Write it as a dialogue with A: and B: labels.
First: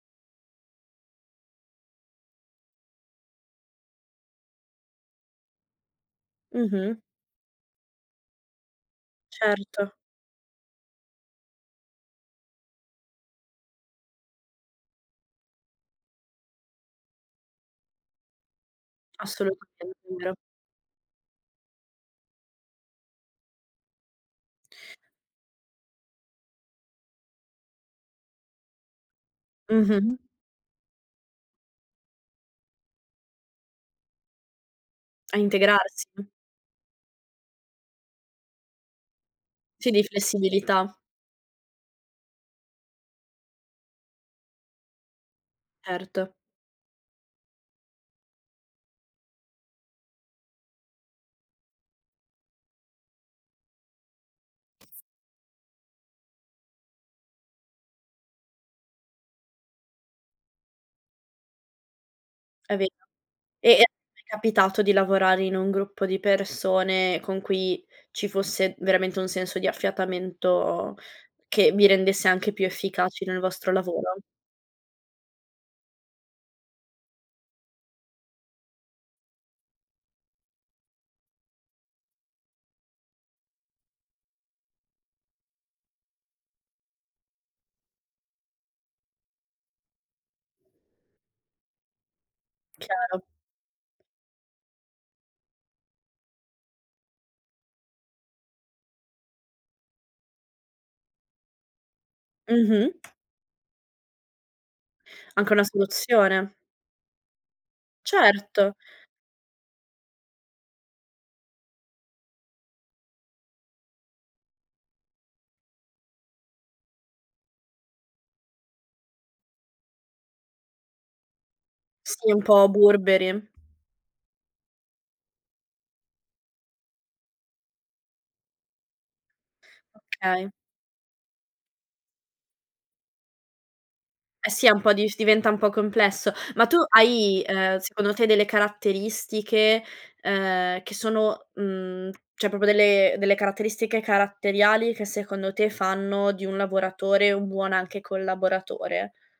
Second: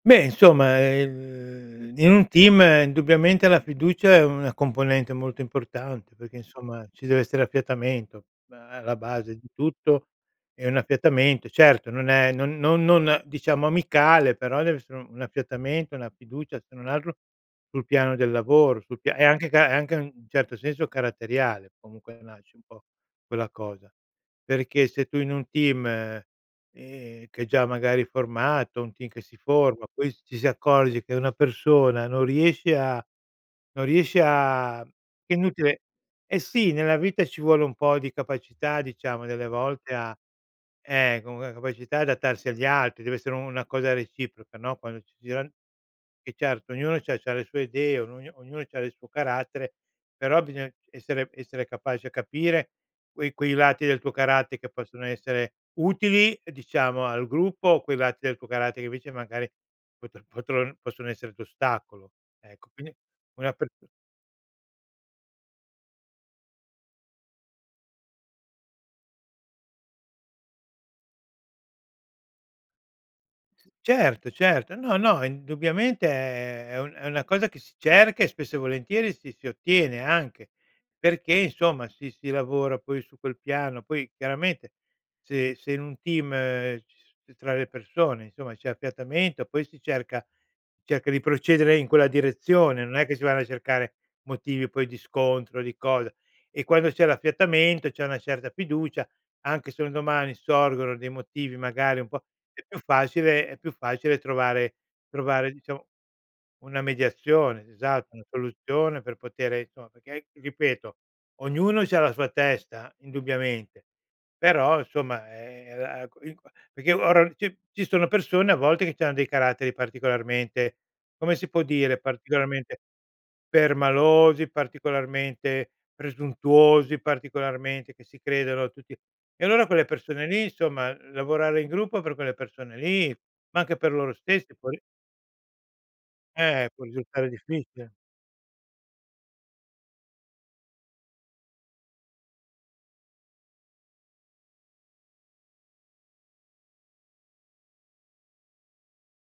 A: Beh insomma, ehm, v in un team indubbiamente la fiducia è una componente molto importante, perché insomma,
B: Mh-mh.
A: ci deve essere affiatamento, ma alla base di
B: Certo.
A: tutto è un affiatamento. Certo non è non non diciamo amicale, però deve essere un affiatamento, una fiducia se non altro sul piano del lavoro, sul pia e anche ca è anche
B: Assolutamente,
A: an
B: è vero.
A: certo senso caratteriale, comunque nasce un po' quella cosa. Perché se tu in un team, ehm, che è già magari è formato, un team che si forma, poi
B: Mh-mh.
A: s ci si accorge che una persona non riesce a non riesce a che è
B: A
A: inutile
B: integrarsi.
A: eh sì, nella vita ci vuole un po' di capacità diciamo delle
B: Sì,
A: volte
B: di
A: a,
B: flessibilità.
A: ehm, com ehm, capacità adattarsi agli altri, deve essere u una cosa reciproca, no, quando ci giran e
B: Erto.
A: certo ognuno c'ha c'ha le sue idee, ognu ognuno c'ha del suo carattere; però bisogna essere essere capaci a capire quei quei lati del tuo caratte che possono essere utili, ehm, diciamo al gruppo, o quei lati del tuo caratte che invece magari pot potron possono essere d'ostacolo. Ecco
B: È ve
A: quindi una per
B: e e ti è capitato di lavorare in un gruppo di persone, con cui ci fosse veramente un senso di affiatamento, che vi rendesse anche più efficaci nel vostro lavoro?
A: Certo, certo, no, no indubbiamente è è un una cosa che si cerca, e spesso e volentieri si si ottiene anche, perché insomma si si lavora poi su quel piano, poi chiaramente se se in un team, ci tra le persone insomma c'è affiatamento, poi si cerca cerca di procedere in quella direzione, non è che
B: Chiaro.
A: si vanno a cercare motivi poi di scontro, di cosa. E quando c'è l'affiatamento, c'è una certa fiducia, anche se un domani sorgono dei motivi magari un po' è più
B: Mh-mh.
A: facile è più facile trovare trovare
B: Anche una
A: diciamo
B: soluzione.
A: una mediazione esatto, una
B: Certo.
A: soluzione per potere insomma perché anch ripeto ognuno c'ha la sua testa indubbiamente, però insomma, ehm, ehm, la q il qua perché ora ci ci sono persone a volte che c'hanno dei caratteri particolarmente come si può dire,
B: Sì, un po'
A: particolarmente
B: burberi.
A: permalosi, particolarmente presuntuosi, particolarmente che si credono tutti e allora quelle persone lì
B: Okay.
A: insomma, lavorare in gruppo per quelle persone lì ma anche per loro
B: Eh
A: stessi
B: sì,
A: può
B: è
A: ri
B: un po'dif diventa un po' complesso, ma
A: Ehm,
B: tu
A: può risultare
B: hai, ehm,
A: difficile.
B: secondo te delle caratteristiche, ehm, che sono, mhmm, cioè proprio delle delle caratteristiche caratteriali, che secondo te fanno di un lavoratore un buon anche collaboratore?